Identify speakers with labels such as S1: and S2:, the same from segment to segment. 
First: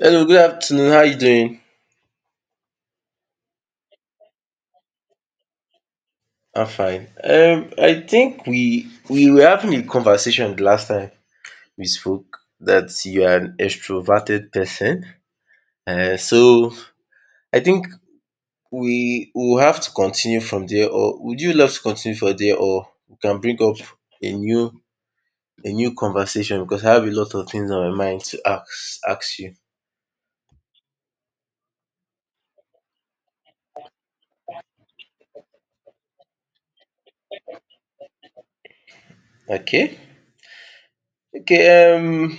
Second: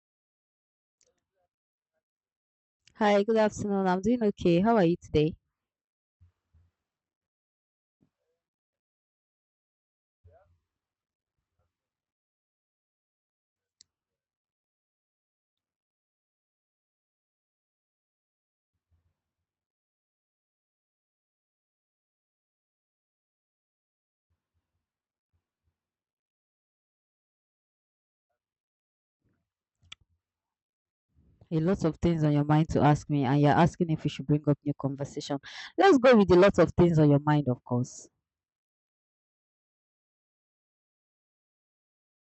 S1: Hello, good afternoon. How you doing?
S2: Hi, good afternoon. I'm doing okay. How are you today?
S1: I'm fine. I think we were having a conversation the last time we spoke that you are an extroverted person. So I think we will have to continue from there, or would you love to continue from there, or we can bring up a new a new conversation because I have a lot of things on my mind to ask you.
S2: A lot of things on your mind to ask me, and you're asking if we should bring up new conversation. Let's go with a lot of things on your mind, of course.
S1: Okay. Okay.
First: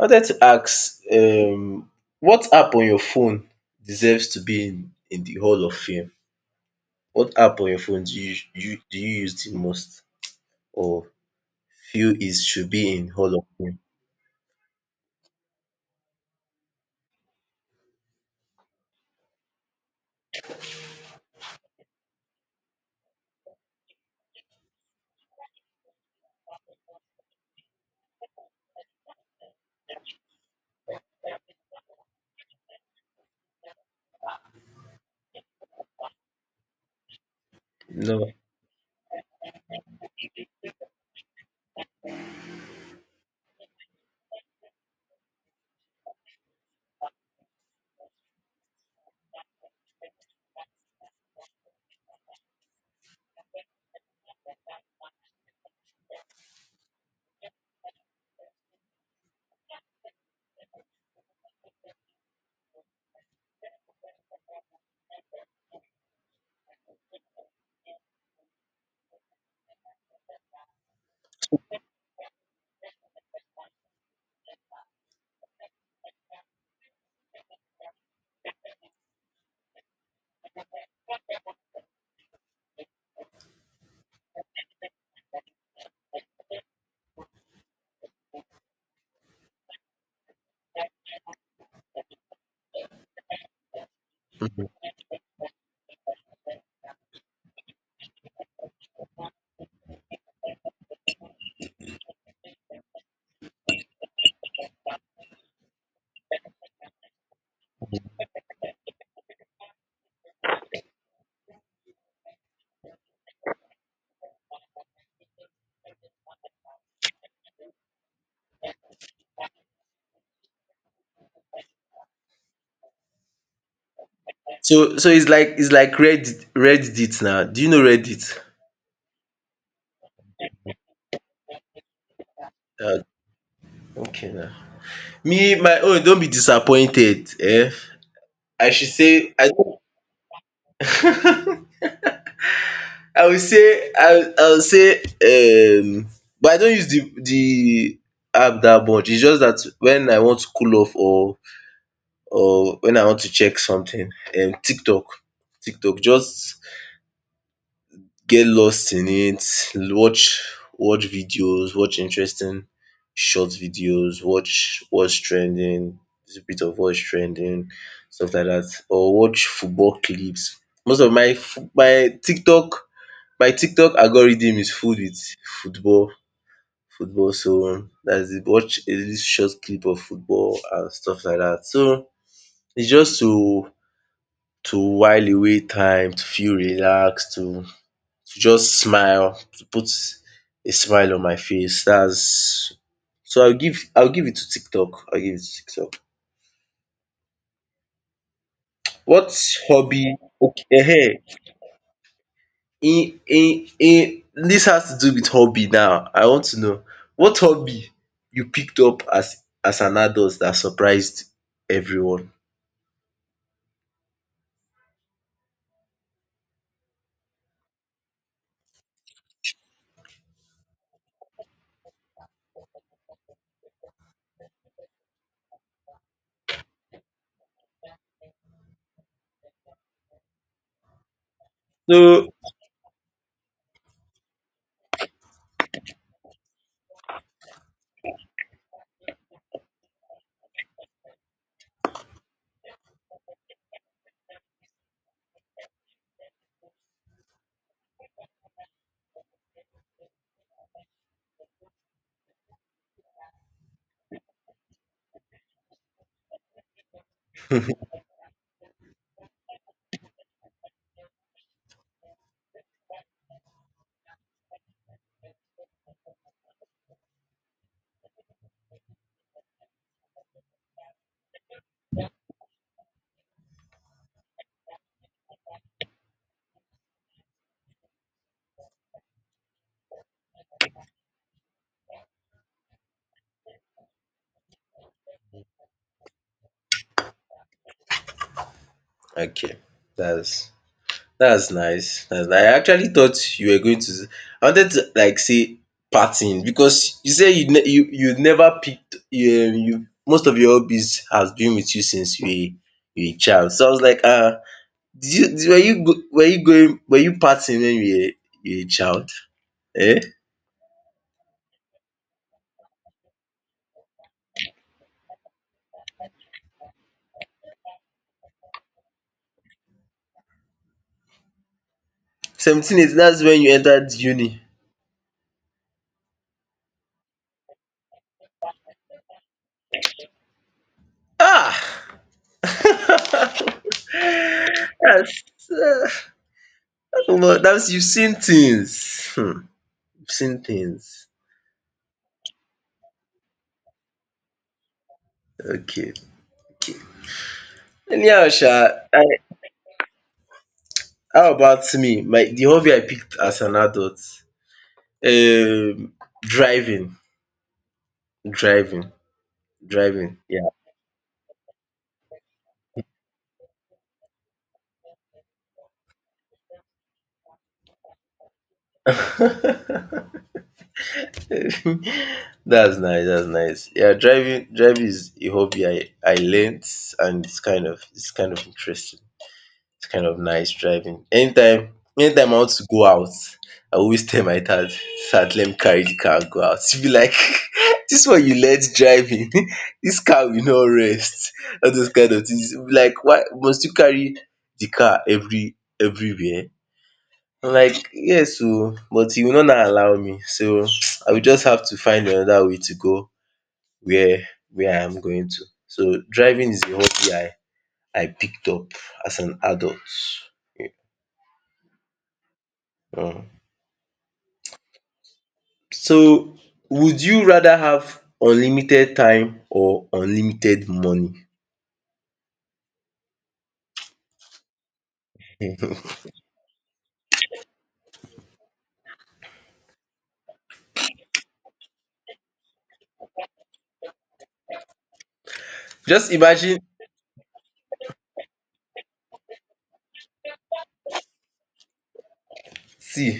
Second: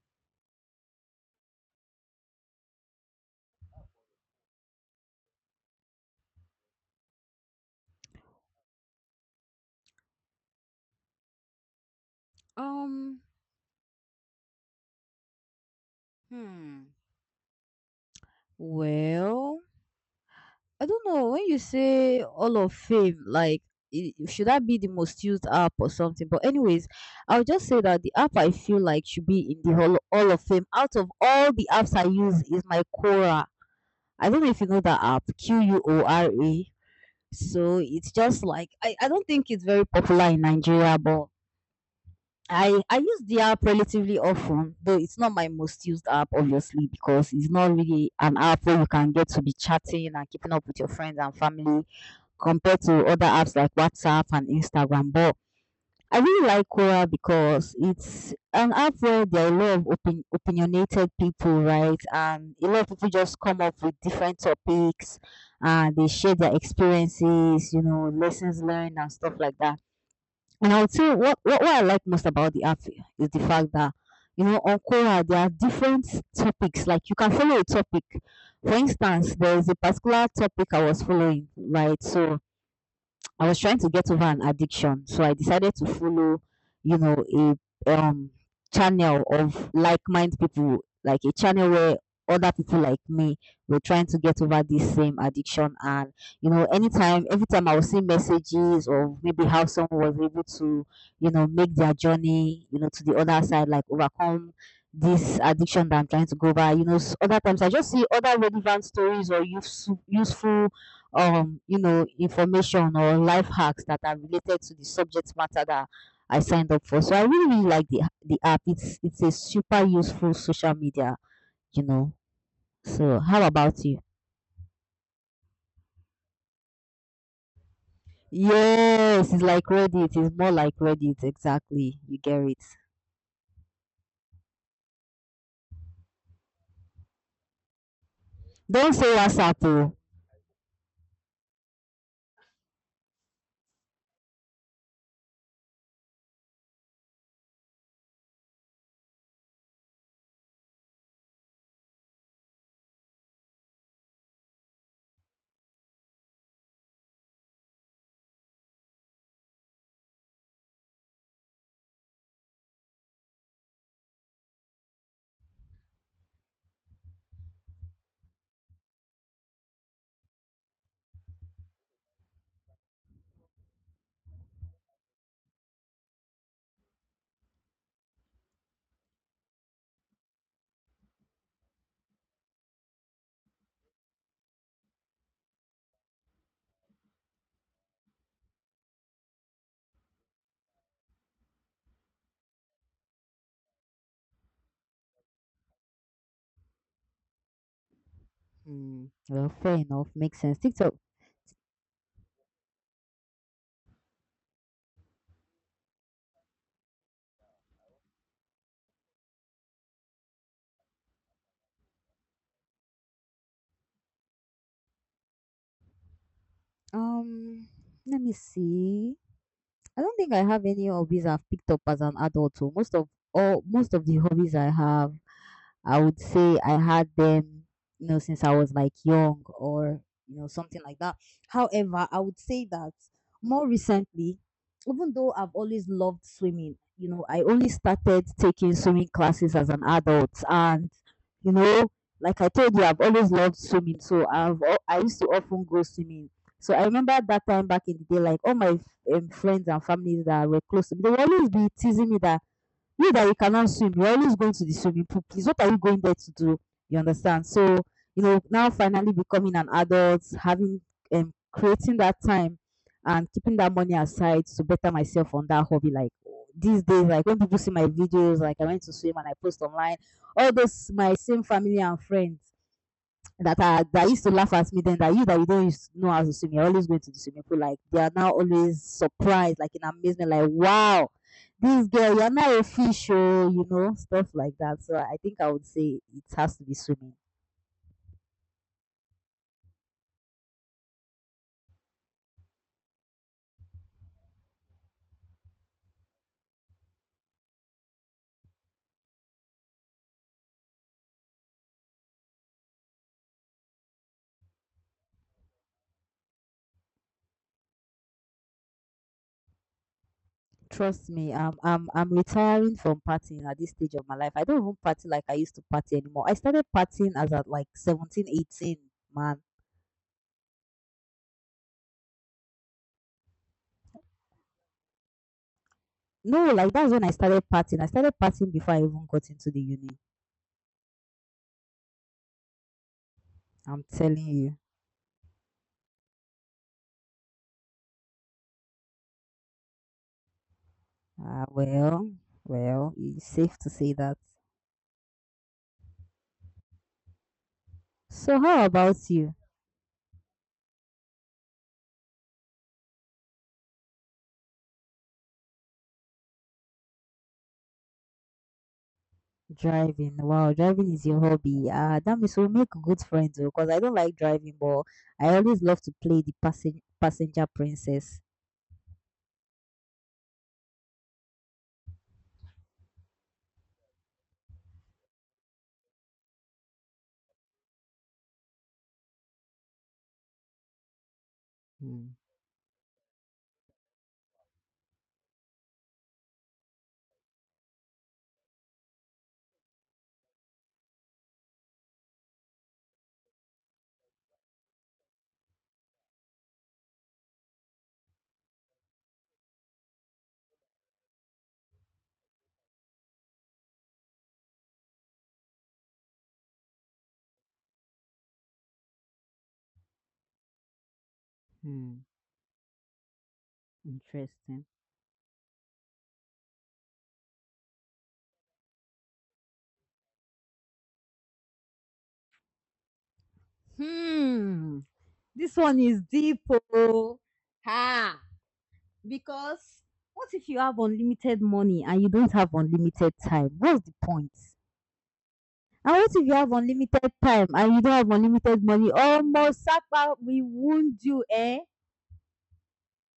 S1: I wanted to ask what app on your phone deserves to be in the hall of fame? What app on your phone do you use the most or feel is should be in
S2: Um,
S1: hall of fame?
S2: hmm. Well, I don't know when you say all of fame, like should that be the most used app or something? But anyways, I'll just say that the app I feel like should be in the hall all of fame out of all the apps I use is my Quora. I don't know if you know that app, Quora. So it's
S1: No.
S2: just like I don't think it's very popular in Nigeria, but I use the app relatively often, though it's not my most used app, obviously, because it's not really an app where you can get to be chatting and keeping up with your friends and family compared to other apps like WhatsApp and Instagram. But I really like Quora because it's an app where there are a lot of opinionated people, right? And a lot of people just come up with different topics, and they share their experiences, lessons learned, and stuff like that. And I would say what I like most about the app is the fact that, on Quora, there are different topics. Like you can follow a topic. For instance, there is a particular topic I was following, right? So I was trying to get over an addiction, so I decided to follow, a um channel of like-minded people, like a channel where other people like me were trying to get over
S1: Mhm.
S2: this same addiction. And anytime, every time I would see messages of maybe how someone was able to, make their journey, to the other side, like overcome this addiction that I'm trying to go by. Other times I just see other relevant stories or useful information or life hacks that are related to the subject matter that I signed up for. So I really really like the app. It's a super useful social media, you know. So how about you?
S1: So it's like Reddit now. Do you know Reddit?
S2: Yes, it's like Reddit. It's more like Reddit exactly. You get it.
S1: Ah, okay now. Me my own not be disappointed. I should
S2: Don't say
S1: say
S2: WhatsApp. Oh.
S1: I I will say but I don't use the app that much. It's just that when I want to cool off or when I want to check something, TikTok. TikTok just get lost in it, watch videos, watch interesting short videos, watch what's trending, just a bit of what's trending, stuff like that or watch football clips. Most of my TikTok algorithm is full with football football so that's it. Watch a little short clip of football and stuff like that. So it's just to while away time, to feel relaxed, to just smile, to put a smile on my face. That's So I'll give it to tiktok, I'll give it to tiktok.
S2: Hmm.
S1: What
S2: Well, fair enough.
S1: hobby?
S2: Makes
S1: Um
S2: sense. TikTok.
S1: in This has to do with hobby now. I want to know what hobby you picked up as an adult that surprised everyone?
S2: Um, Let me see. I don't think I have any hobbies I've picked up as an adult. So most of the hobbies I have, I would say I had them, since I was like young or, something like that. However, I
S1: So
S2: would say that more recently, even though I've always loved swimming, I only started taking swimming classes as an adult. And, you know, like I told you, I've always loved swimming. So I used to often go swimming. So I remember at that time back in the day, like all my friends and families that were close to me, they would always be teasing me that you cannot swim, you're always going to the swimming pool, please. What are you going there to do? You understand? So, now finally becoming an adult, having creating that time and keeping that money aside to better myself on that hobby. Like these days, like when people see my videos, like I went to swim and I post online, all those my same family and friends that used to laugh at me then that you don't know how to swim, you're always going to the swimming pool, like they are now always surprised, like in amazement, like, wow, this girl, you're not a fish, oh. Stuff like that. So I think I would say it has to be swimming.
S1: okay, that's that's nice. That's nice. I actually thought you were going to. I wanted to like say partying because you say you never picked you, you most of your hobbies has been with you since you were a child. So I was like Did you did were you partying when you were a child? Eh?
S2: Trust me, I'm retiring from partying at this stage of my life. I don't even party like I used to party anymore. I started partying as at like 17, 18, man.
S1: 17, 18, that's when you entered uni.
S2: No, like that's when I started partying before I even got into the uni.
S1: Ah!
S2: I'm telling you.
S1: That's Omo, that's you've seen things. Hmm, you've seen things.
S2: Ah, well, it's safe to say that.
S1: Okay, okay. Anyhow
S2: So, how
S1: sha, I
S2: about you?
S1: how about me? My the hobby I picked as an adult, um driving, driving, driving.
S2: Driving. Wow, driving is your hobby. Ah, that means we'll make good friends because I don't like driving, but I always love to play the passenger princess.
S1: Yeah. That's nice, that's nice. Yeah, driving is a hobby I learnt, and it's kind of interesting. It's kind of nice driving. Anytime I want to go out, I always tell my dad, "Dad, let me carry the car and go out." He be like, "This one you learnt driving, this car will not rest." All those kind of things. He be like, "Why must you carry the car everywhere?" I'm like, "Yes o, but you will not allow me. So I will just have to find another way to go where where I am going to." So driving is a hobby I picked up as an adult.
S2: Mm-hmm.
S1: um
S2: Interesting.
S1: So would you rather have unlimited time or unlimited money?
S2: Hmm. This one is deep. Oh. Ha. Because what if you have unlimited money and you don't have unlimited time? What's the point? And what
S1: Just
S2: if you have
S1: imagine.
S2: unlimited time and you don't have unlimited money? Almost Sapa, we wound you, eh?
S1: See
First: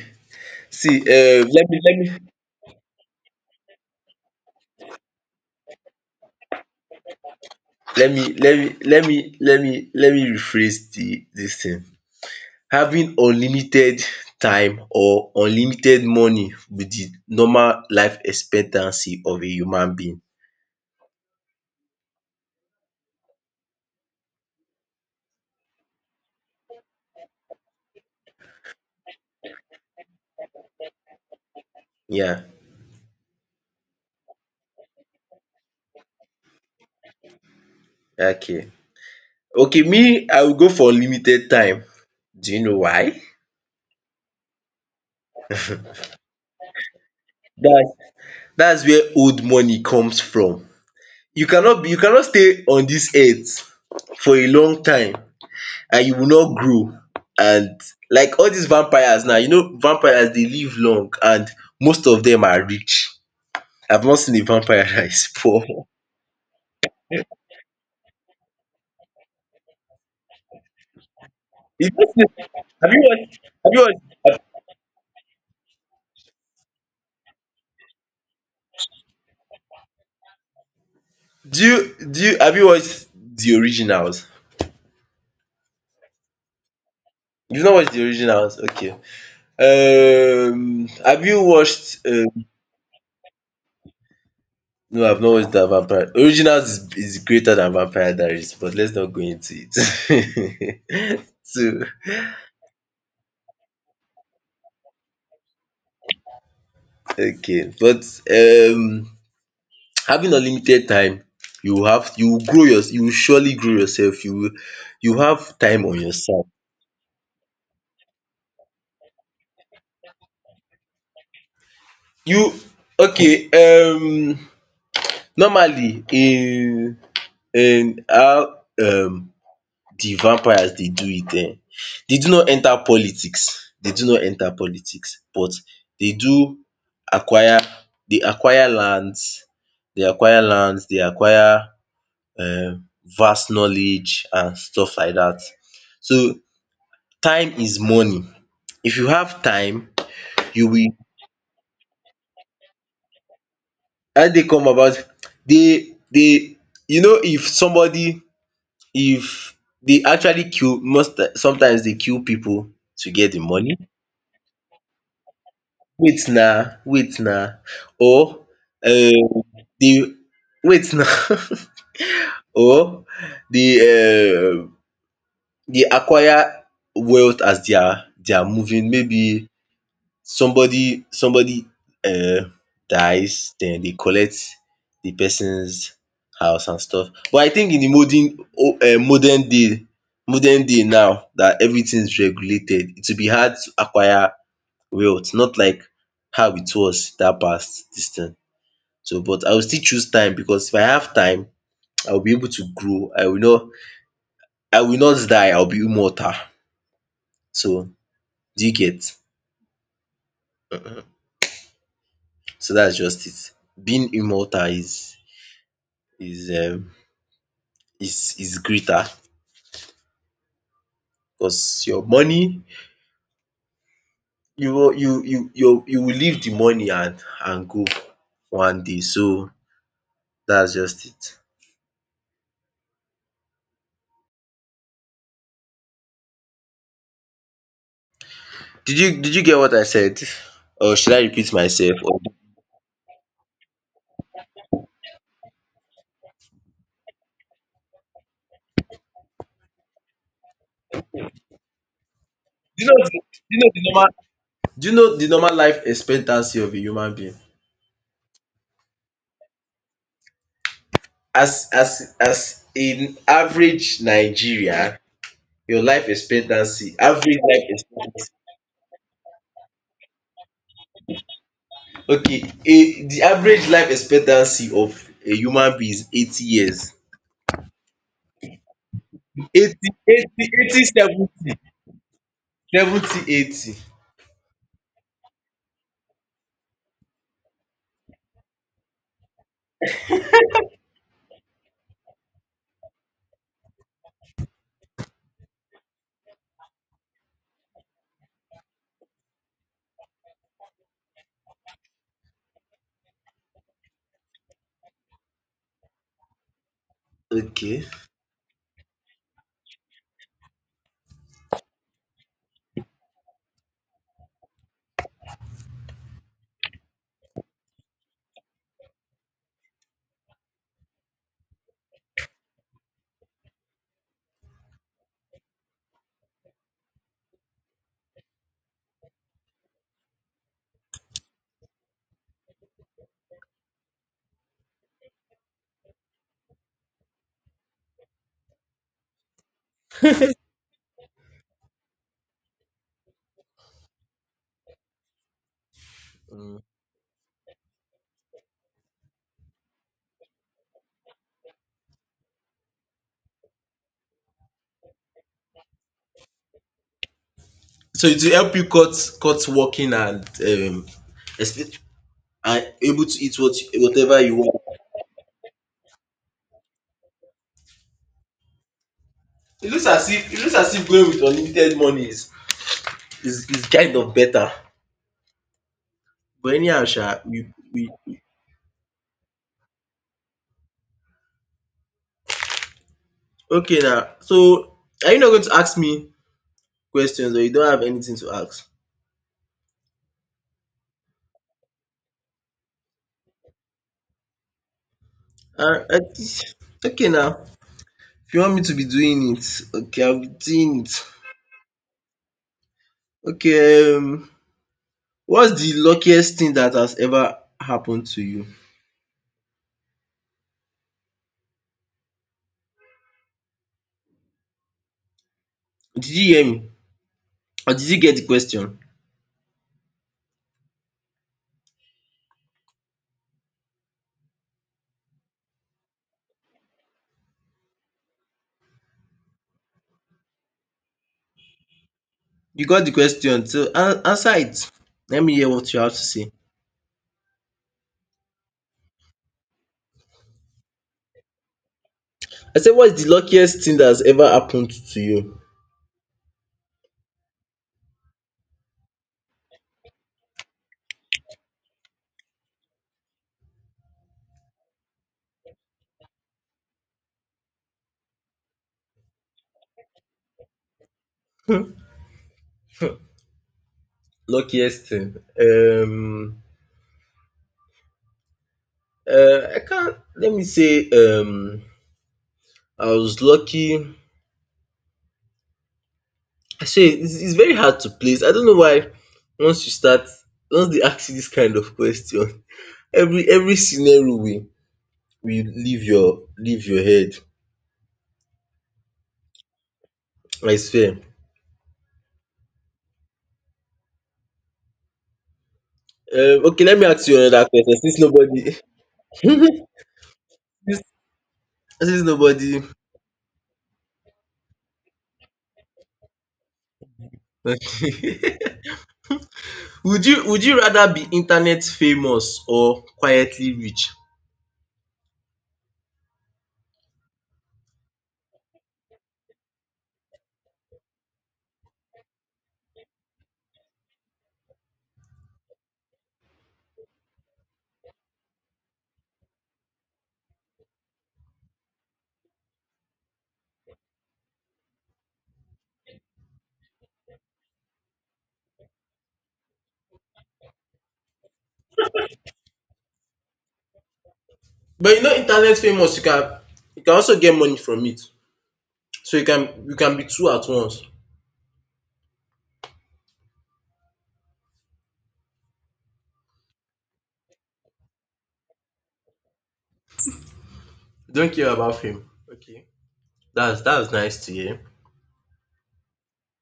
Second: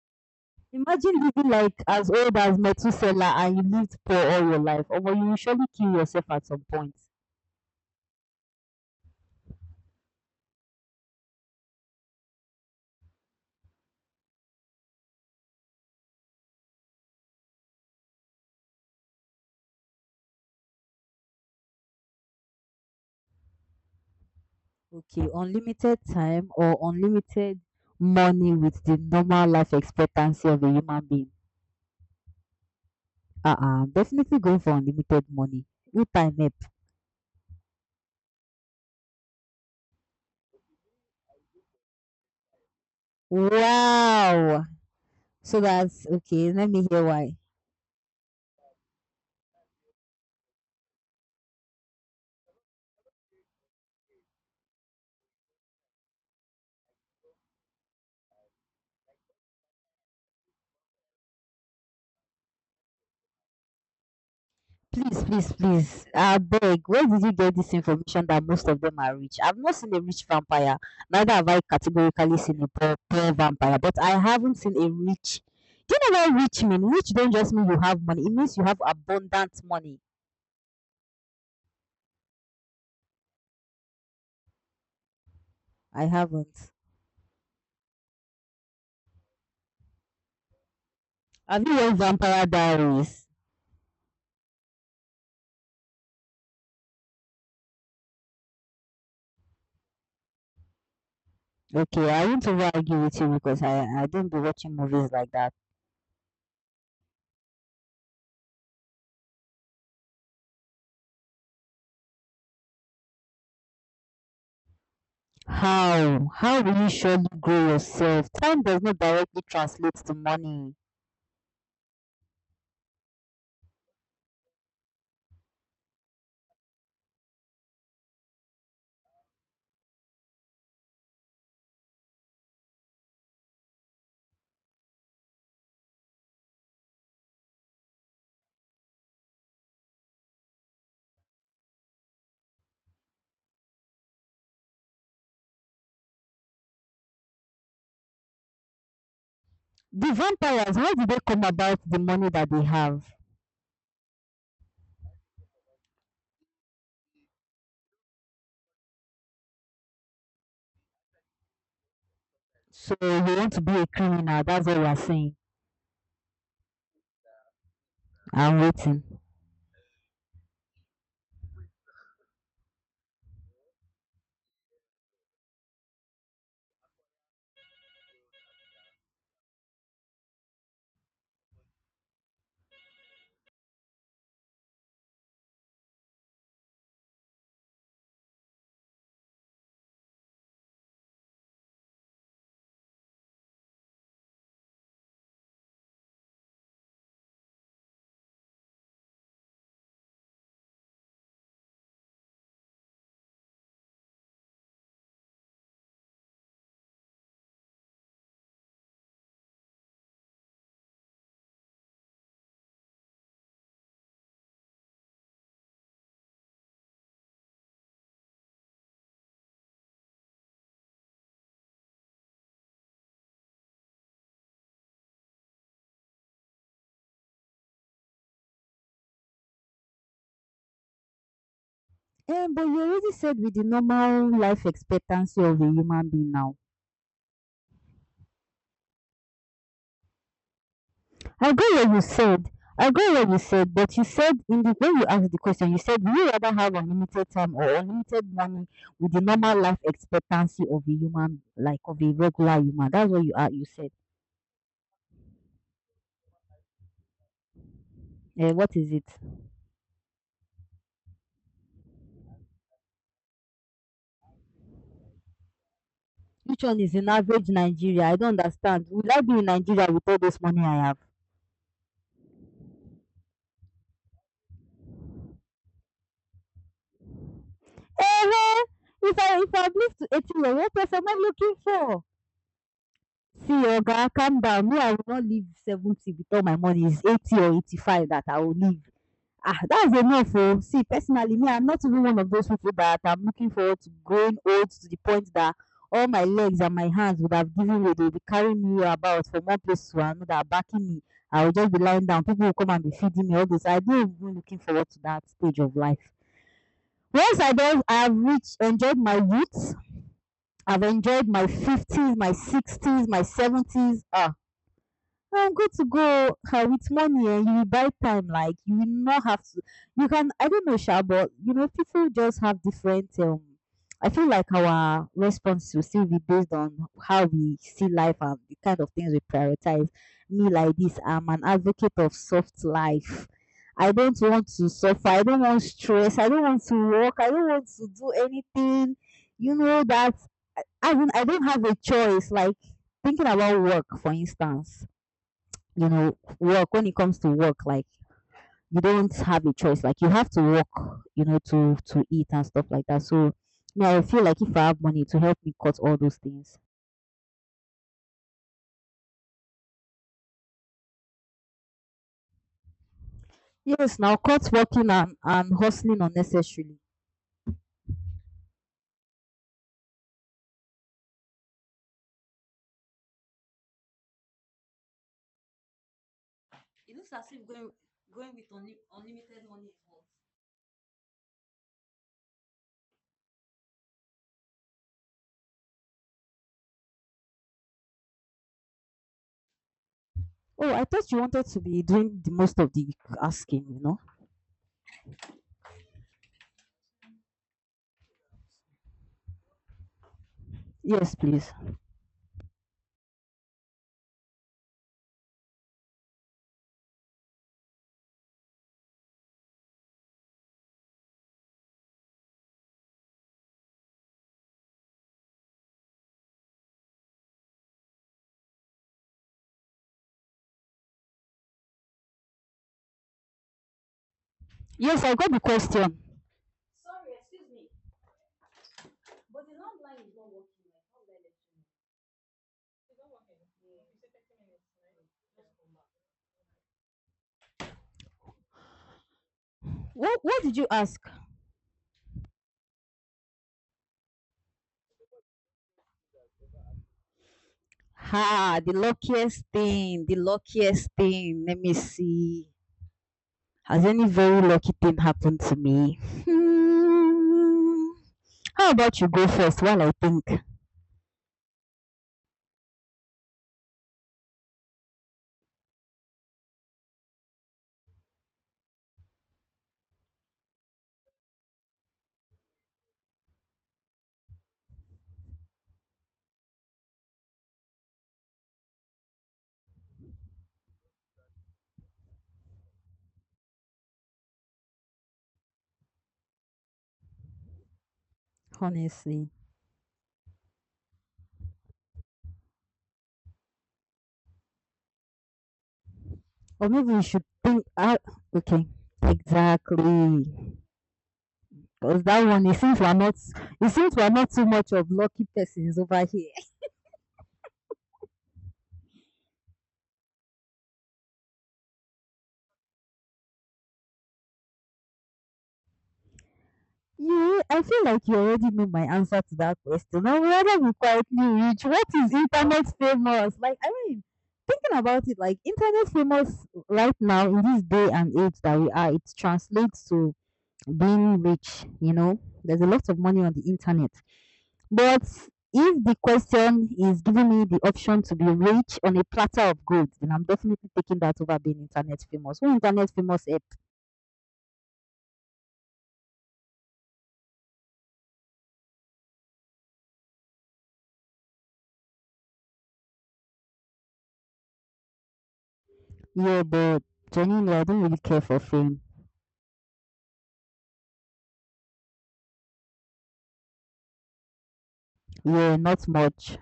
S1: see
S2: Imagine living
S1: Let me
S2: like
S1: let me
S2: as old as Methuselah and you lived poor all your life. Or you will surely kill yourself at some point.
S1: let me let me rephrase the this thing. Having unlimited time or unlimited money with the normal life expectancy of a human being.
S2: Okay, unlimited time or unlimited money with the normal life expectancy of a human being.
S1: Yeah,
S2: Uh-uh, definitely go for unlimited money. Who time it?
S1: okay. Okay, me I will go for unlimited time. Do you know why?
S2: Wow. So that's okay. Let me hear why.
S1: That's that's where old money comes from. You cannot stay on this earth for a long time and you will not grow, and like all these vampires now, vampires they live long and most of them are rich. I've not seen a vampire that
S2: Please,
S1: is
S2: please,
S1: poor.
S2: please. I beg. Where did you get this information that most of them are rich? I've not seen a rich vampire. Neither have I
S1: You don't
S2: categorically seen a poor, poor
S1: Have
S2: vampire.
S1: you
S2: But I
S1: watched
S2: haven't seen a rich. Do you know what rich mean? Rich don't just mean you have money. It means you have abundant money.
S1: do you have you watched The Originals?
S2: I haven't.
S1: You've not watched The Originals? Okay. Have you
S2: Have you watched
S1: watched,
S2: Vampire Diaries?
S1: no, I've not watched the Vampire. Originals is greater than Vampire Diaries, but let's not go into it. So
S2: Okay, I won't over argue with you because I don't be watching movies like that.
S1: okay. But having unlimited time, you will have you will grow your you will surely grow yourself. You have time on your
S2: How?
S1: side.
S2: How will you surely grow yourself? Time does not directly translate to money.
S1: You Okay, normally in how di vampires dey do it, dey do not enta politics, but dey do acquire dey acquire lands, dey acquire lands, dey acquire um vast knowledge and stuff like dat. So time is money. If you have time,
S2: The
S1: you
S2: vampires,
S1: will
S2: how did they come about the money that they have?
S1: how e take come about dey dey you know, if somebody if dey actually kill, most sometimes dey kill pipo
S2: So
S1: to get
S2: you
S1: di
S2: want to
S1: money.
S2: be a criminal, that's what you are saying.
S1: Wait na, wait na, or
S2: I'm waiting.
S1: um dey wait na. Or dey um dey acquire wealth as dia moving, maybe somebody um dies, then they collect the person's house and stuff. But I think in the modern day now that everything is regulated, it will be hard to acquire wealth, not like how it was that past this thing. So but I will still choose time because if I have time, I will be able to grow. I will not die. I will be immortal. So do you get? um So that's just it. Being immortal is um is greater because your money, you will you you you you will leave the money and go one day. So that's just it.
S2: Yeah, but you already said with the normal life expectancy of a human being now.
S1: Did you get what I said, or should I
S2: I
S1: repeat
S2: got what
S1: myself,
S2: you
S1: or do
S2: said. I got what you said, but you said in the when you asked the question, you said, "Would you rather have unlimited time or unlimited money with the normal life expectancy of a human, like of a regular
S1: you
S2: human?"
S1: know the
S2: That's
S1: do
S2: what you are.
S1: you
S2: You
S1: know the
S2: said.
S1: normal do you know the normal life expectancy of a human being?
S2: What is it?
S1: As a average Nigerian, your life
S2: Which one
S1: expectancy,
S2: is in
S1: average
S2: average
S1: life
S2: Nigeria? I
S1: expectancy.
S2: don't understand. Will I be in Nigeria with all this money I have?
S1: Okay, a the average life expectancy of a human being is 80 years.
S2: Eh, well, if I
S1: Eighty
S2: live to 80
S1: eighty
S2: years, what
S1: eighty
S2: else am I
S1: seventy
S2: looking for?
S1: seventy
S2: See,
S1: eighty.
S2: Oga, calm down. Me, I will not leave 70 with all my money. It's 80 or 85 that I will leave. Ah, that's enough oh. See, personally, me, I'm not even one of those people that I'm looking forward to growing old to the point that all my legs and my hands would have given way. They'll be carrying me about from one place to another, backing me. I will just be lying down. People will come and be feeding me all this. I don't even looking forward to that stage of life. Once I don't,
S1: Okay.
S2: I have reached, enjoyed my youth. I've enjoyed my 50s, my 60s, my 70s. Ah, well, I'm good to go with money, and you will buy time, like you will not have to you can, I don't know sha. But people just have different, I feel like our response will still be based on how we see life and the kind of things we prioritize. Me like this, I'm an advocate of soft life. I don't want to suffer, I don't want stress, I don't want to work, I don't want to do anything, you know that. I mean, I don't have a choice. Like, thinking about work, for instance,
S1: Mm.
S2: work, when it comes to work, like you don't have a choice, like you have to work, you know, to eat and stuff like that. So yeah, I feel like if I have money to help me cut all those things,
S1: So to help you cut working expe- and able to eat
S2: yes now,
S1: whatever you
S2: cut
S1: want.
S2: working and hustling unnecessarily.
S1: It looks as if going with unlimited money is kind of better. But anyhow sha, we okay now. So are you not going to ask me questions or you don't have anything to ask?
S2: Oh, I thought you wanted to be doing the most of the asking.
S1: Ah I Okay now. If you want me to be doing it, okay, I'll be doing it.
S2: yes, please.
S1: Okay, what's the luckiest thing that has ever happened to you? Did you hear me? Or did you get the question?
S2: Yes, I got the question.
S1: You got the question, so answer it. Let me hear what you have to say.
S2: What did you ask?
S1: I said, what's the luckiest thing that has ever happened to you?
S2: Ha, the luckiest thing, let me see. Has any very lucky thing happened to me? Hmm. How about you go first while I think,
S1: Luckiest thing. Um, I can't. Let me say, I was lucky. Actually, it's very hard to place. I don't know why. Once you start, once they ask you this kind of question, every scenario we leave your head,
S2: honestly?
S1: I swear. Okay,
S2: Or
S1: let me
S2: maybe you
S1: ask you
S2: should
S1: another
S2: think.
S1: question since
S2: Ah,
S1: nobody
S2: okay,
S1: since
S2: exactly.
S1: since
S2: Because that one, it
S1: nobody
S2: seems we're not. It seems we're not too much of lucky persons over here.
S1: Would you rather be internet famous or quietly rich?
S2: You, I feel like you already know my answer to that question. I would rather be quietly rich. What is internet famous? Like, I mean, thinking about it, like internet famous right now in this day and age that we are, it translates to being rich. There's a lot of money on the internet. But if the question is giving me the option to be rich on a platter of gold, then I'm definitely taking that over being internet famous. Who internet famous help?
S1: But you know, internet famous, you can also get money from it. So you can be two at once.
S2: Yeah, but genuinely, I don't really care for fame.
S1: Don't care about fame. Okay. That's nice to hear.
S2: Yeah, not much.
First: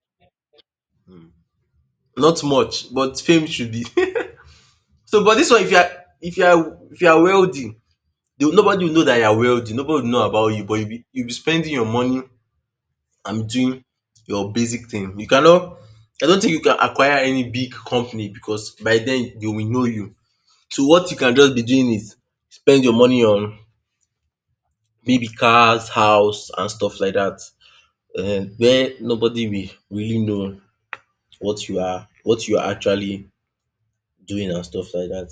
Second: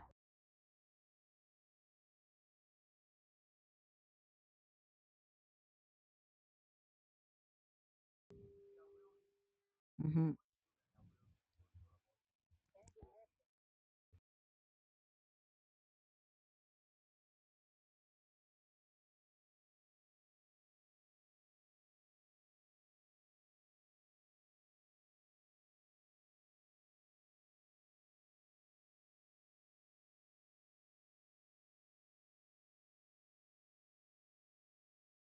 S1: Not much, but fame should be. So but this one, if you are if you are if you are wealthy, They nobody will know that you are wealthy, nobody will know
S2: Hmm.
S1: about you, but you'll be spending your money and doing your basic thing. You cannot I don't think you can acquire any big company because by then they will know you. So what you can just be doing is spend your money on maybe cars, house and stuff like that, where nobody will really know what you are actually doing and stuff like that.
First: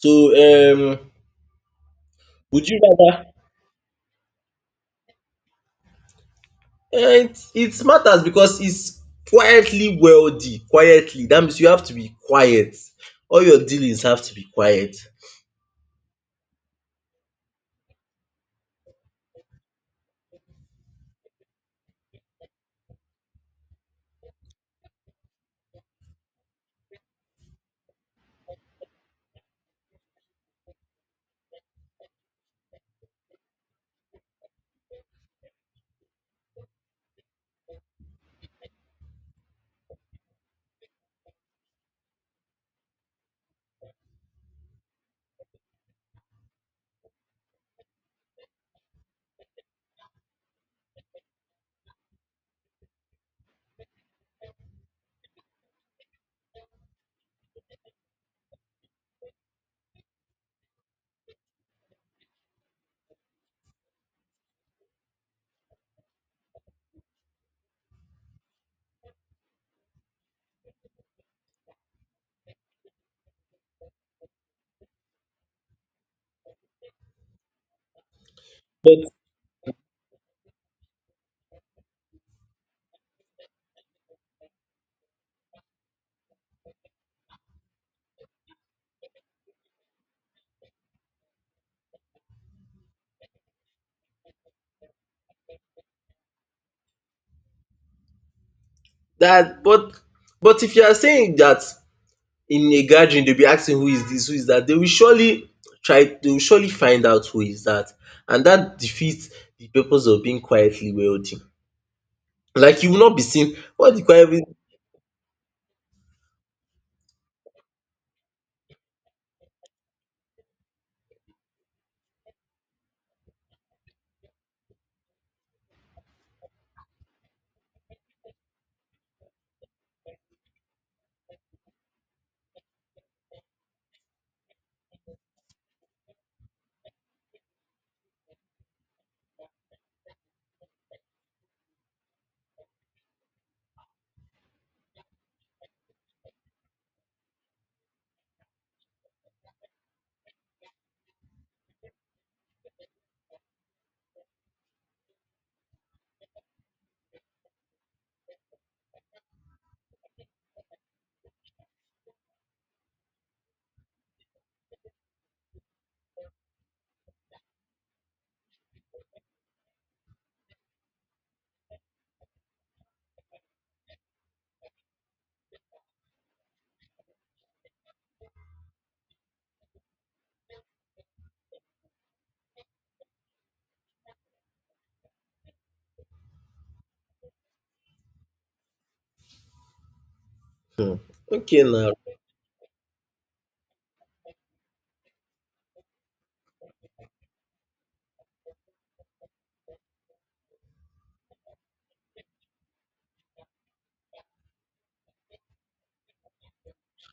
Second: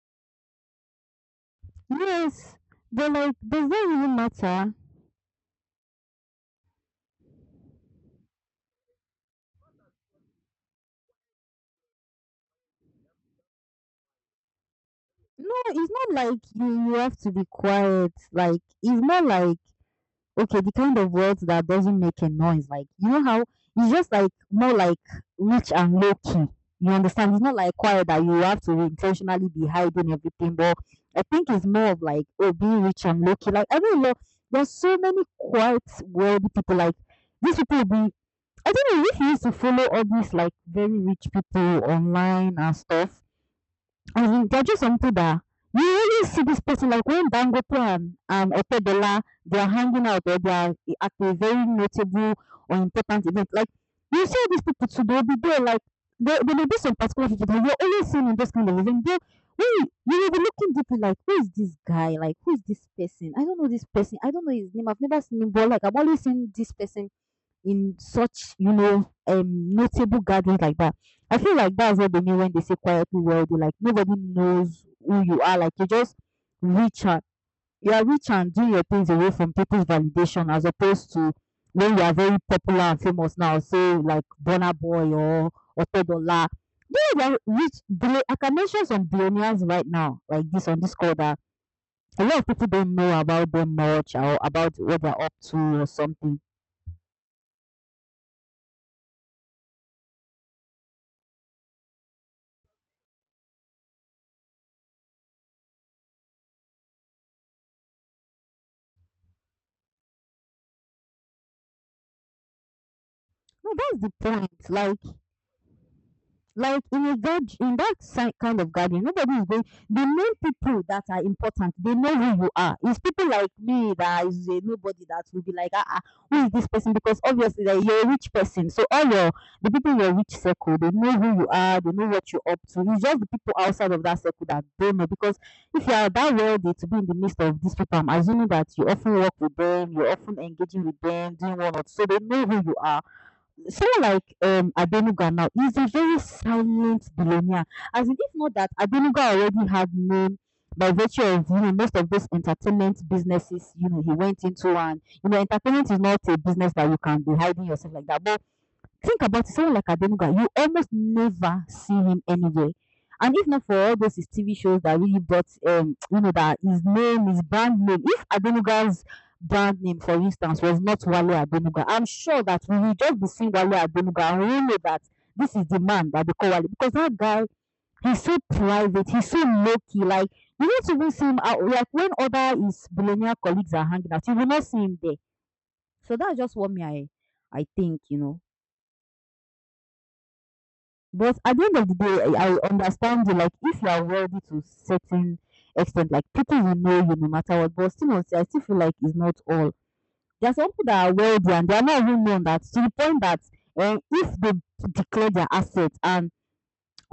S1: So
S2: Yes,
S1: would you
S2: but
S1: rather—
S2: like, does that really matter?
S1: Eh, it matters because it's quietly wealthy, quietly. That means you have to be quiet. All your dealings have to be quiet.
S2: No, it's not like you have to be quiet. Like, it's more like okay, the kind of wealth that doesn't make a noise. Like, you know how it's just like more like rich and low key. You understand? It's not like quiet that you have to intentionally be hiding everything, but I think it's more of like, oh, being rich and low key. Like, I don't know. There's so many quiet, wealthy people. Like, these people be, I don't know if you used to follow all these like very rich people online and stuff. As in, they're just onto that. You really see this person like when Dangote and Otedola they are hanging out or they are at a very notable or important event. Like you see these people too, they'll be there like there may be some particular people that you're always seeing in this kind of event. They when you will be looking deeply like who is this guy? Like who is this person? I don't know this person. I don't know his name. I've never seen him, but like I've always seen this person in such, you know, notable gatherings like that. I feel like that's what they mean when they say quietly wealthy. Like nobody knows who you are. Like you're just rich and you are rich and doing your things away from people's validation, as opposed to when you are very popular and famous now. Say like Burna Boy or Otodola. People are rich, I can mention some billionaires right now, like this on this call that a lot of people don't know about them much or about what they're up to or something.
S1: That, But if you are saying that in a gathering will be asking who is this, who is that. They will surely try Dey will surely find out who is that, and that defeats the purpose of being quietly wealthy. Like you will not be seen.
S2: No,
S1: What
S2: that's
S1: the
S2: the
S1: quiet
S2: point. Like in a god in that kind of garden, nobody is going. The main people that are important, they know who you are. It's people like me that is a nobody that will be like, ah, ah, who is this person? Because obviously like, you're a rich person, so all your the people in your rich circle, they know who you are, they know what you're up to. It's just the people outside of that circle that don't know. Because if you are that wealthy to be in the midst of these people, I'm assuming that you often work with them, you're often engaging with them, doing one or two, so they know who you are someone like Adenuga now is a very silent billionaire. As in, if not that, Adenuga already had name by virtue of you know most of those entertainment businesses you know he went into and you know entertainment is not a business that you can be hiding yourself like that. But think about it, someone like Adenuga, you almost never see him anywhere. And if not for all those his TV shows that really brought, you know, that his name, his brand name, if Adenuga's brand name, for instance, was not Wale Adenuga, I'm sure that we will just be seeing Wale Adenuga and we know that this is the man that they call Wale because that guy, he's so private, he's so low key. Like, you don't even see him out. Like, when other his billionaire colleagues are hanging out, you will not see him there. So that's just what me, I think, you know.
S1: um
S2: But at
S1: okay
S2: the end of
S1: now.
S2: the day, I understand you. Like, if you are wealthy to certain extent, like people will know you no matter what. But still, honestly, I still feel like it's not all. There are some people that are wealthy and they are not even known that to the point that if they declare their assets and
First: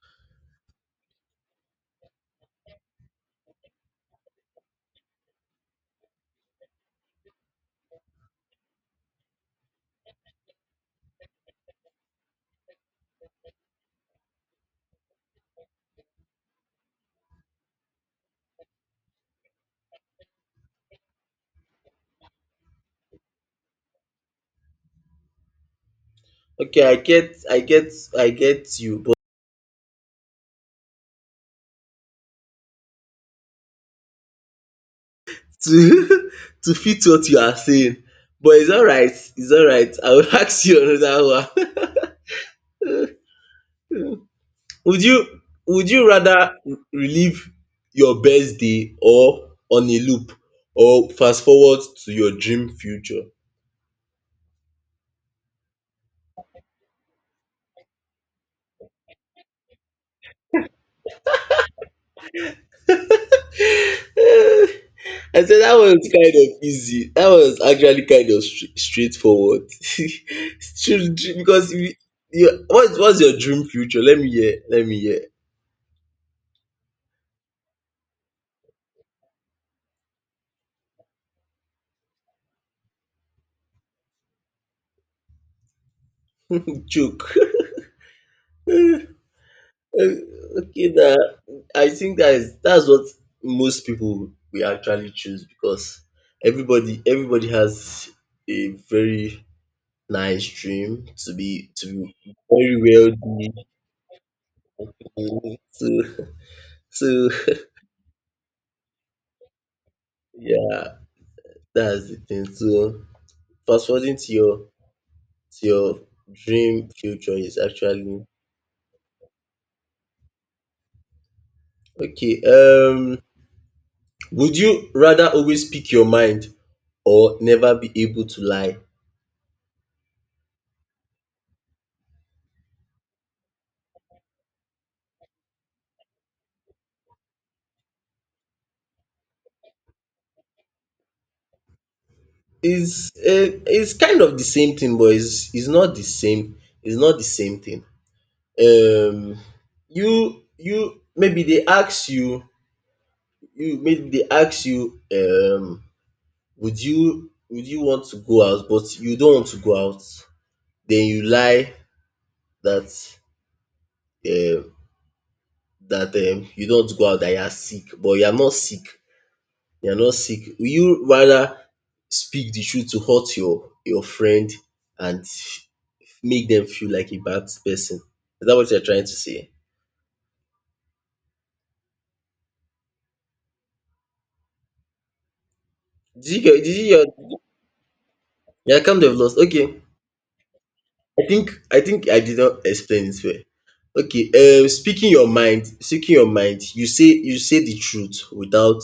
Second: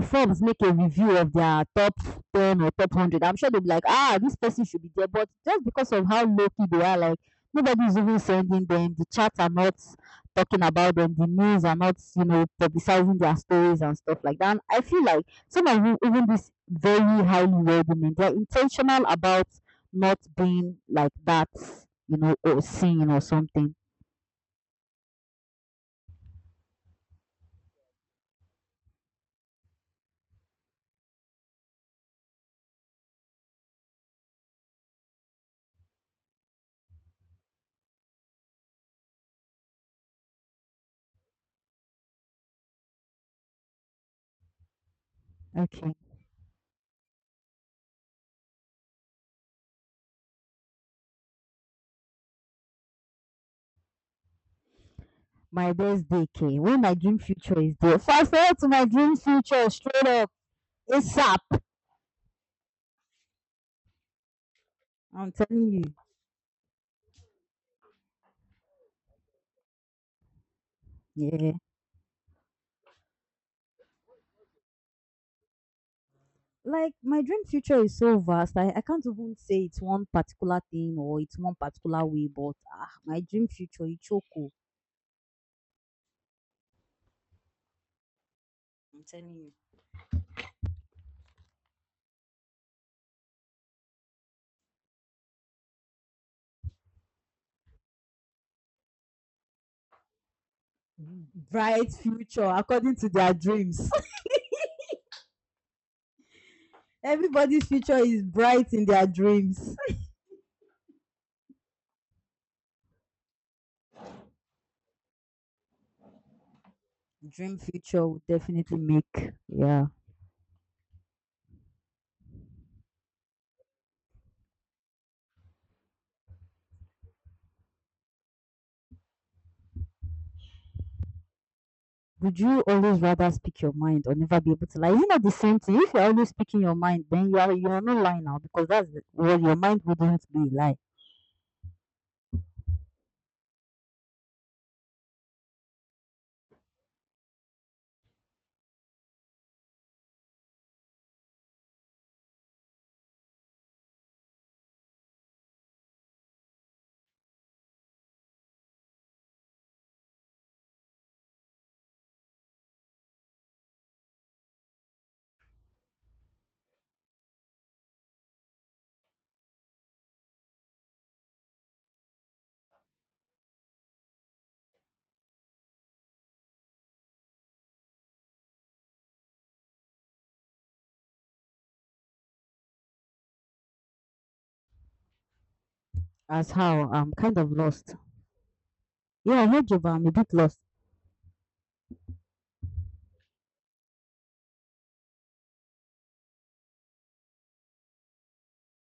S2: Forbes make a review of their top 10 or top 100, I'm sure they'll be like, ah, this person should be there. But just because of how low key they are, like, nobody's even sending them. The chats are not talking about them. The news are not, you know, publicizing their stories and stuff like that. And I feel like some of you, even these very highly wealthy men, they're intentional about not being like that, you know, or seen or something.
S1: Okay, I get you, but to to fit what you are saying. But it's alright, it's alright. I will ask you another one. Would you would
S2: Okay.
S1: you rather relive your best day or on a loop, or fast forward to your dream future?
S2: My best day came when my dream future is there. Fast forward to my dream future straight up. ASAP.
S1: I
S2: I'm
S1: said
S2: telling
S1: that
S2: you.
S1: was kind of easy. That was actually kind of straightforward.
S2: Yeah.
S1: Because you, what's your dream future? Let me hear. Let me hear.
S2: Like my dream future is so vast. I can't even say it's one particular thing or it's one particular way, but ah, my dream future, Ichoko.
S1: Joke. Uh, okay na, I think that's what most people will actually choose, because everybody has a very nice dream, to be to
S2: Bright
S1: be
S2: future
S1: very
S2: according to their
S1: wealthy,
S2: dreams.
S1: so. So
S2: Everybody's future is bright in their dreams.
S1: yeah, that's the thing. So fast forwarding to your dream future is
S2: Dream future will
S1: actually
S2: definitely make. Yeah.
S1: okay. Would you rather always speak your mind or never be able to lie?
S2: Would you always rather speak your mind or never be able to lie? Is it not the same thing? If you're always speaking your mind, then you are not lying now, because your mind wouldn't be a lie.
S1: It's kind of the same thing, but it's not the same, it's not the same thing. Um you, maybe they ask you, you maybe they ask you um would you want to go out, but you don't want to go out, then you lie that, um you don't want to go out, that you are sick but you are not sick. Will you rather speak the truth to hurt your friend and make them feel like a bad person? Is that what you are trying to say? Did you
S2: As
S1: get did you
S2: how I'm kind
S1: get
S2: of lost.
S1: Yeah, I kind of lost.
S2: Yeah, I heard
S1: Okay.
S2: you, but I'm a bit lost.
S1: I think I did not explain it well. Okay, speaking your mind, you say the truth without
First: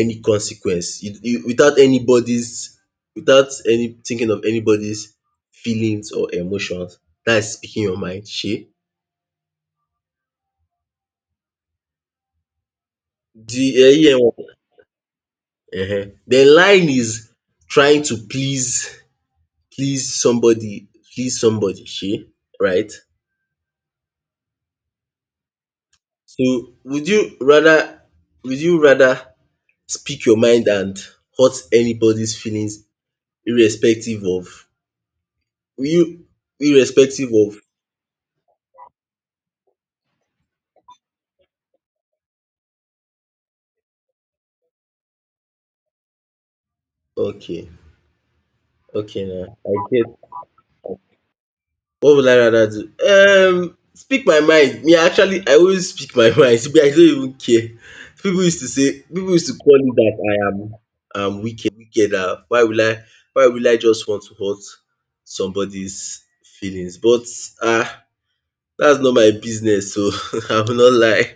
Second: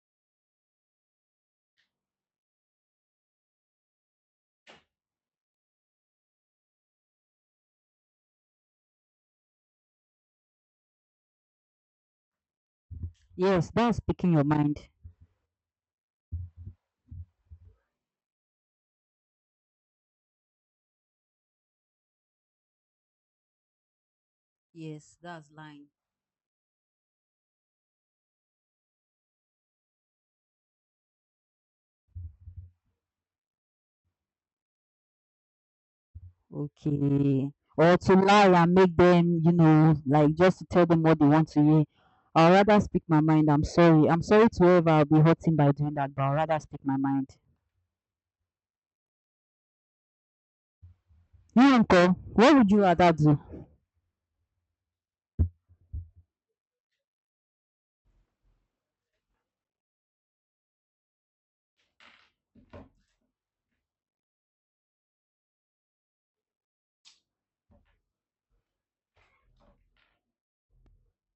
S1: any consequence, you without anybody's, without any thinking of anybody's feelings or emotions. That is speaking your mind, She. The
S2: Yes,
S1: uh,
S2: that's
S1: yeah
S2: speaking your
S1: EM
S2: mind.
S1: then lying is trying to please somebody please somebody she, right.
S2: Yes, that's lying.
S1: So would you rather speak your mind and hurt anybody's feelings, irrespective of, will you irrespective
S2: Okay.
S1: of
S2: Or to lie and make them, you know, like just to tell them what they want to hear. I'll rather speak my mind. I'm sorry. I'm sorry to whoever I'll be hurting by doing that, but I'll rather speak my mind.
S1: okay. Okay Now I get.
S2: You,
S1: What
S2: uncle,
S1: would I
S2: what
S1: rather
S2: would you
S1: do?
S2: rather do?
S1: Speak my mind. Me, actually, I always speak my mind. Me, I don't even care. People used to call me that I am wicked. Wicked. Ah. Why will I? Why will I just want to hurt somebody's feelings? But ah, uh, that's not my business. So I will not lie.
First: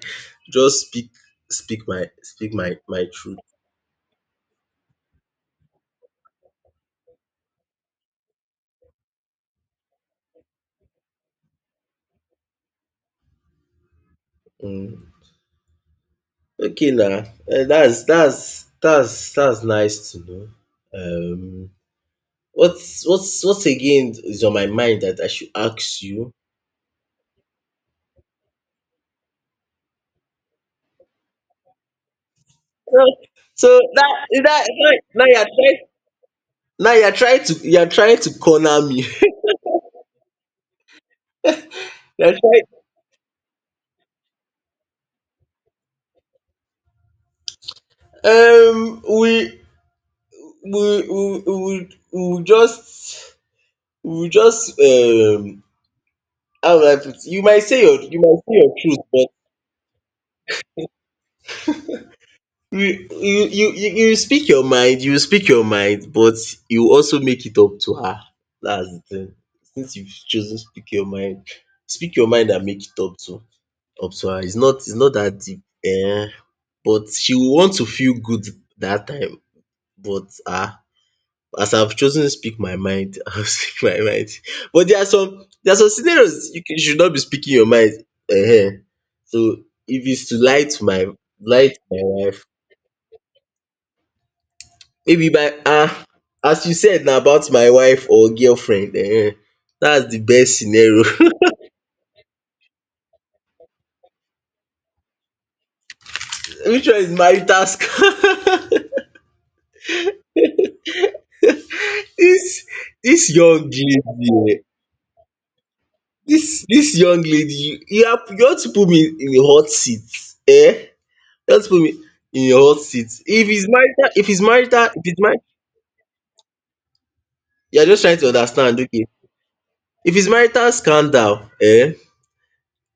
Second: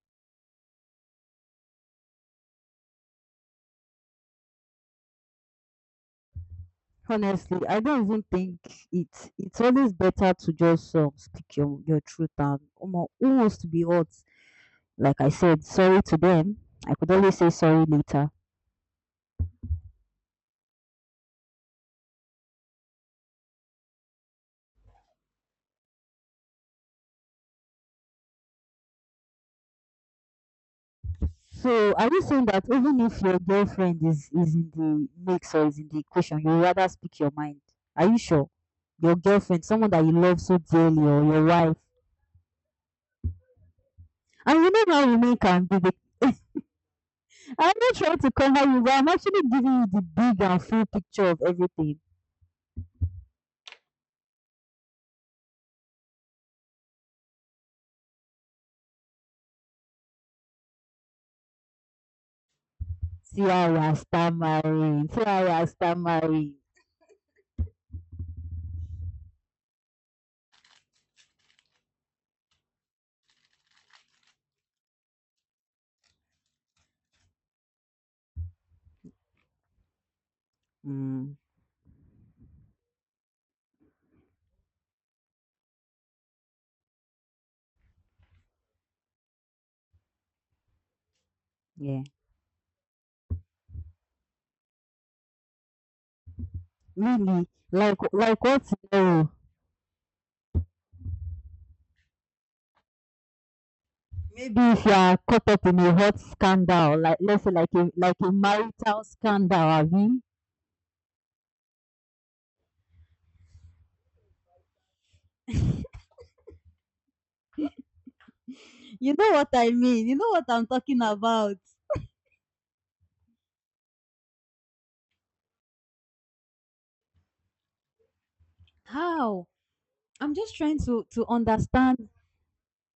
S1: Just speak my truth.
S2: Honestly, I don't even think it's always better to just speak your truth and omo, who wants to be hurt?
S1: Mm.
S2: Like I said, sorry to them.
S1: Okay,
S2: I could
S1: now
S2: always say sorry
S1: that's
S2: later.
S1: that's that's that's nice to know. Um. What's again is on my mind that I should ask you?
S2: So are you saying that even
S1: So
S2: if your
S1: so
S2: girlfriend
S1: that
S2: is
S1: that
S2: in the
S1: now
S2: mix or is in the equation, you rather speak your mind?
S1: you're
S2: Are
S1: trying
S2: you
S1: to
S2: sure?
S1: corner me.
S2: Your girlfriend, someone that you love so dearly, or your wife,
S1: You're
S2: and you know how women can be. They, I'm not trying to
S1: trying,
S2: cover you, but I'm actually giving you the big and
S1: we
S2: full
S1: we
S2: picture of
S1: we,
S2: everything.
S1: we just we just how would I put it? You might say your you might say your truth. you
S2: See
S1: you you
S2: how you
S1: you
S2: are
S1: you speak your mind
S2: stammering.
S1: you
S2: See how
S1: speak
S2: you
S1: your
S2: are
S1: mind, but
S2: stammering.
S1: you also make it up to her. That's the thing. Since you've chosen, speak your mind and make it up to her. It's not, that deep. um but she will want to feel good that time. But ah
S2: Mm,
S1: As I've chosen to speak my mind, I'll speak my mind. But there are some, scenarios you should not be speaking your mind. um so if it's to lie to my
S2: yeah,
S1: wife, maybe by as you said na,
S2: really.
S1: about my wife or
S2: Like what? You
S1: girlfriend,
S2: know.
S1: eh? That's the best scenario.
S2: Maybe if you are caught up in a hot
S1: Which one
S2: scandal,
S1: is
S2: like let's say
S1: marital
S2: like a
S1: scam?
S2: marital scandal, Abby.
S1: This this young lady, this dis young lady, you, are you want to put me
S2: You
S1: in
S2: know
S1: a
S2: what
S1: hot
S2: I
S1: seat,
S2: mean? You know what I'm
S1: eh?
S2: talking
S1: You
S2: about.
S1: want to put me in your hot seat. If its marital, you are just trying to understand, okay.
S2: How?
S1: If its
S2: I'm just
S1: marital
S2: trying to
S1: scandal, eh?
S2: understand.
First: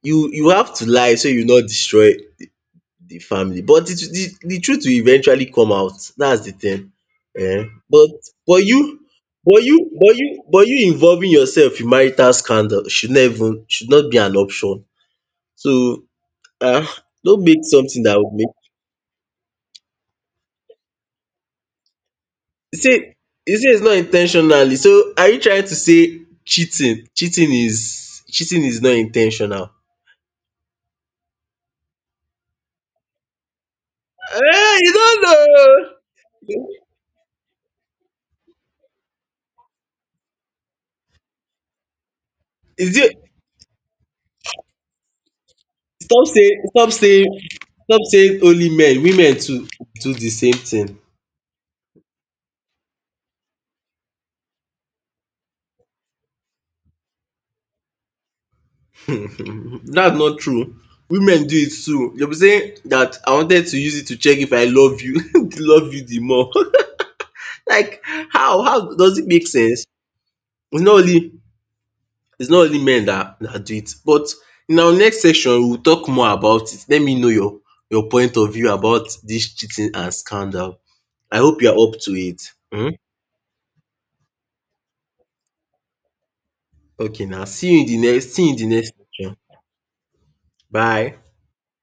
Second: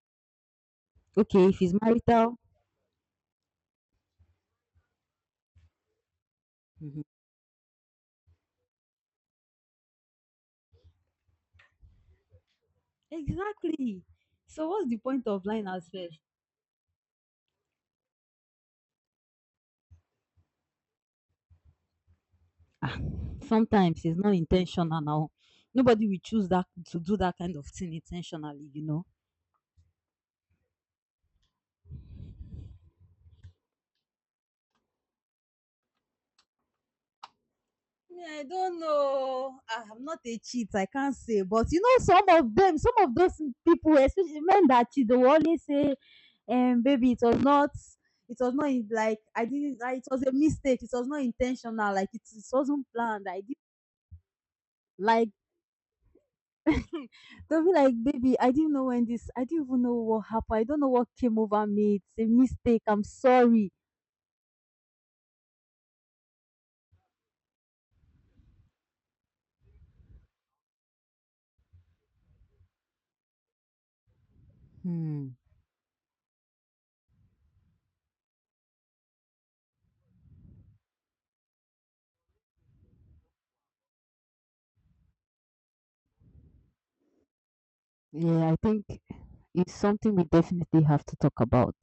S1: You have to lie so you
S2: Okay, if
S1: not
S2: it's
S1: destroy
S2: marital,
S1: the family. But the truth will eventually come out. That's the thing. But but you but you involving yourself in marital scandal should not even should not be an option. So uh don't make something that would make you say, you say, its not
S2: sometimes it's not
S1: intentionally.
S2: intentional
S1: So are
S2: now.
S1: you trying to
S2: Nobody will
S1: say
S2: choose that
S1: cheating,
S2: do that kind of thing intentionally,
S1: is
S2: you
S1: not
S2: know.
S1: intentional? Ten, you don't know.
S2: Me, I don't know. Ah, I'm not a cheat. I can't say. But you know, some of them, some
S1: Is
S2: of
S1: it
S2: those people, especially men that cheat, they will always say,
S1: stop saying stop
S2: baby,
S1: saying Stop
S2: it
S1: saying
S2: was not
S1: only men.
S2: like
S1: Women
S2: I
S1: too
S2: didn't, like, it
S1: do
S2: was
S1: the
S2: a
S1: same
S2: mistake. It
S1: thing.
S2: was not intentional. Like it wasn't planned. I did like they'll be like, baby, I didn't know when this. I didn't even know
S1: That's
S2: what
S1: not
S2: happened. I
S1: true.
S2: don't know what came
S1: Women do
S2: over
S1: it
S2: me.
S1: too. You
S2: It's a
S1: be saying
S2: mistake. I'm
S1: that I wanted
S2: sorry.
S1: to use it to check if I love you, to love you the more. Like, how does it make sense? it's not only it's not only men that do it. But in our next
S2: Hmm.
S1: section, we will talk more about it. Let me know your point of view about this cheating and scandal. I hope you are up to it. Okay. Now, see you
S2: Yeah,
S1: in
S2: I
S1: the
S2: think
S1: next section.
S2: it's something we definitely have
S1: Bye.
S2: to talk about.